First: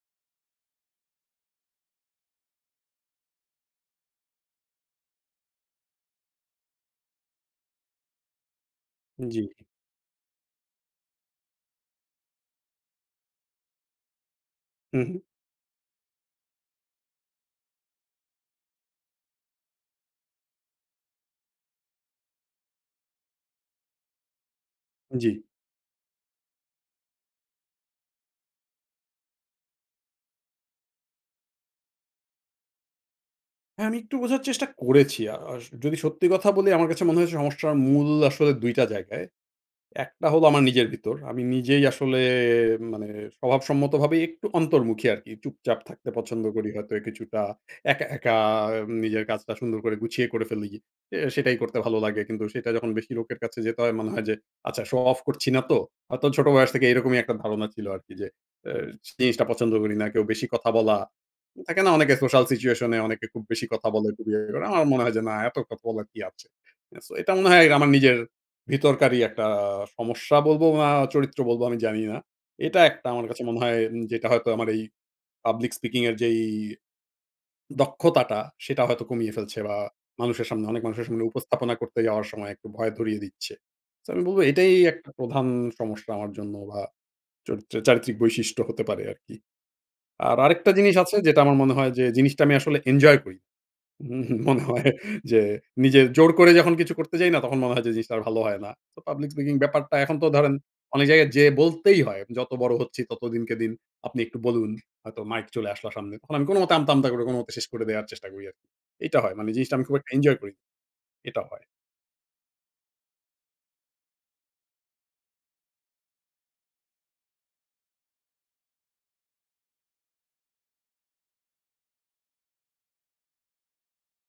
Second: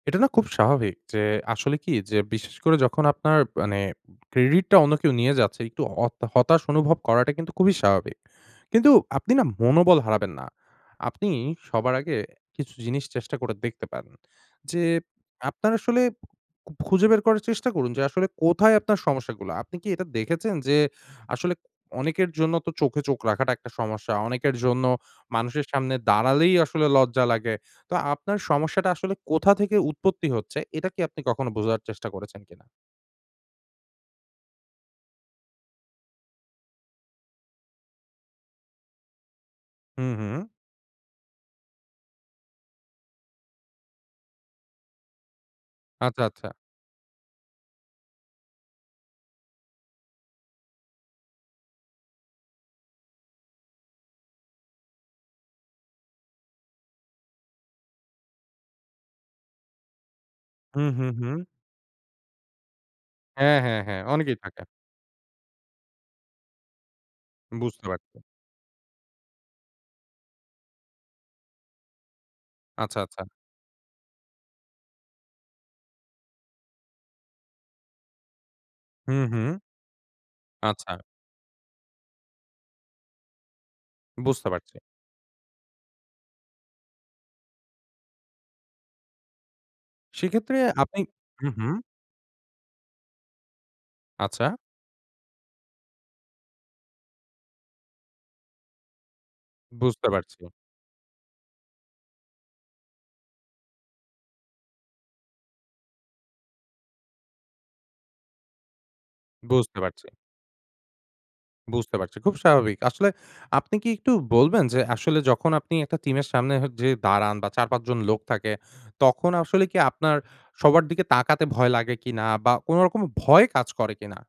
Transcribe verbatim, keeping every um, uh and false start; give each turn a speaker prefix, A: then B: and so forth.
A: এটা না খুব স্বাভাবিক। যে আসলে কি? যে বিশেষ করে যখন আপনার মানে ক্রেডিটটা অন্য কেউ নিয়ে যাচ্ছে একটু অত হতাশ অনুভব করাটা কিন্তু খুবই স্বাভাবিক। কিন্তু আপনি না
B: জি।
A: মনোবল হারাবেন না। আপনি সবার আগে কিছু জিনিস চেষ্টা করে দেখতে পারেন। যে
B: হু, হু।
A: আপনার আসলে খুঁজে বের করার চেষ্টা করুন যে আসলে কোথায় আপনার সমস্যাগুলা। আপনি কি এটা দেখেছেন যে আসলে অনেকের জন্য তো চোখে চোখ রাখাটা একটা সমস্যা। অনেকের জন্য
B: জি।
A: মানুষের সামনে দাঁড়ালেই আসলে লজ্জা লাগে। তো আপনার সমস্যাটা আসলে কোথা থেকে উৎপত্তি হচ্ছে এটা কি আপনি কখনো বোঝার চেষ্টা করেছেন কিনা?
B: হ্যাঁ, আমি একটু বোঝার চেষ্টা করেছি। আ আ যদি সত্যি কথা বলি আমার কাছে মনে হয়েছে সমস্যার মূল আসলে দুইটা জায়গায়।
A: হুম,
B: একটা
A: হুম।
B: হলো আমার নিজের ভিতর। আমি নিজেই আসলে মানে স্বভাব সম্মতভাবে একটু অন্তর্মুখী আরকি। চুপচাপ থাকতে
A: আচ্ছা,
B: পছন্দ
A: আচ্ছা।
B: করি। হয়তো কিছুটা একা, একা নিজের কাজটা সুন্দর করে গুছিয়ে করে ফেলি। এ সেটাই করতে ভালো লাগে। কিন্তু সেটা যখন বেশি লোকের কাছে যেতে হয় মনে হয় যে, "আচ্ছা শো অফ করছি না তো?" হয়তো ছোট বয়স থেকে এরকমই একটা ধারণা ছিল আরকি যে এ জিনিসটা পছন্দ করি না। কেউ বেশি কথা
A: হুম,
B: বলা,
A: হুম, হুম।
B: থাকে না অনেকে সোশ্যাল সিচুয়েশন এ অনেকে খুব
A: হ্যাঁ,
B: বেশি
A: হ্যাঁ,
B: কথা
A: হ্যাঁ।
B: বলে।
A: অনেকেই থাকে।
B: [unintelligible] আমার মনে হয় যে না, এত কথা বলার কি আছে? সো এটা মনে হয়
A: বুঝতে
B: আমার
A: পারছি।
B: নিজের ভিতরকারই একটা সমস্যা বলবো বা চরিত্র বলবো আমি জানি না। এটা
A: আচ্ছা,
B: একটা
A: আচ্ছা।
B: আমার কাছে মনে হয় উম যেটা হয়তো আমার এই পাবলিক স্পিকিং এর যেই দক্ষতাটা, সেটা হয়তো
A: হুম,
B: কমিয়ে
A: হুম।
B: ফেলছে বা মানুষের সামনে অনেক
A: আচ্ছা।
B: মানুষের সামনে উপস্থাপনা করতে যাওয়ার সময় একটু ভয় ধরিয়ে দিচ্ছে। তো আমি বলবো
A: বুঝতে
B: এটাই
A: পারছি।
B: একটা প্রধান সমস্যা আমার জন্য বা চরিত্র চারিত্রিক বৈশিষ্ট্য হতে পারে আরকি। আর
A: সেক্ষেত্রে
B: আরেকটা জিনিস
A: আপনি
B: আছে যেটা
A: হুম,
B: আমার মনে
A: হুম।
B: হয় যে জিনিসটা আমি আসলে এনজয় করি। উম
A: আচ্ছা।
B: মনে হয় যে নিজে জোর করে যখন কিছু করতে যাই না? তখন মনে হয় যে জিনিসটা আর ভালো হয় না। তো পাবলিক স্পিকিং ব্যাপারটা
A: বুঝতে
B: এখন তো
A: পারছি।
B: ধরেন অনেক জায়গায় যেয়ে বলতেই হয়। যত বড় হচ্ছি তত দিনকে দিন আপনি একটু বলুন। হয়তো মাইক চলে আসলো সামনে। আমি কোনোমতে আমতা, আমতা করে কোনো মতে শেষ করে দেওয়ার চেষ্টা করি আরকি। এইটা হয়। মানে জিনিসটা
A: বুঝতে
B: আমি খুব
A: পারছি।
B: একটা এনজয় করিনা। এটাও হয়।
A: বুঝতে পারছি। খুব স্বাভাবিক। আসলে আপনি কি একটু বলবেন যে আসলে যখন আপনি একটা টিমের সামনে হ যেয়ে দাঁড়ান বা চার-পাঁচজন লোক থাকে, তখন আসলে কি আপনার সবার দিকে তাকাতে ভয় লাগে কিনা বা কোনোরকম ভয় কাজ করে কিনা?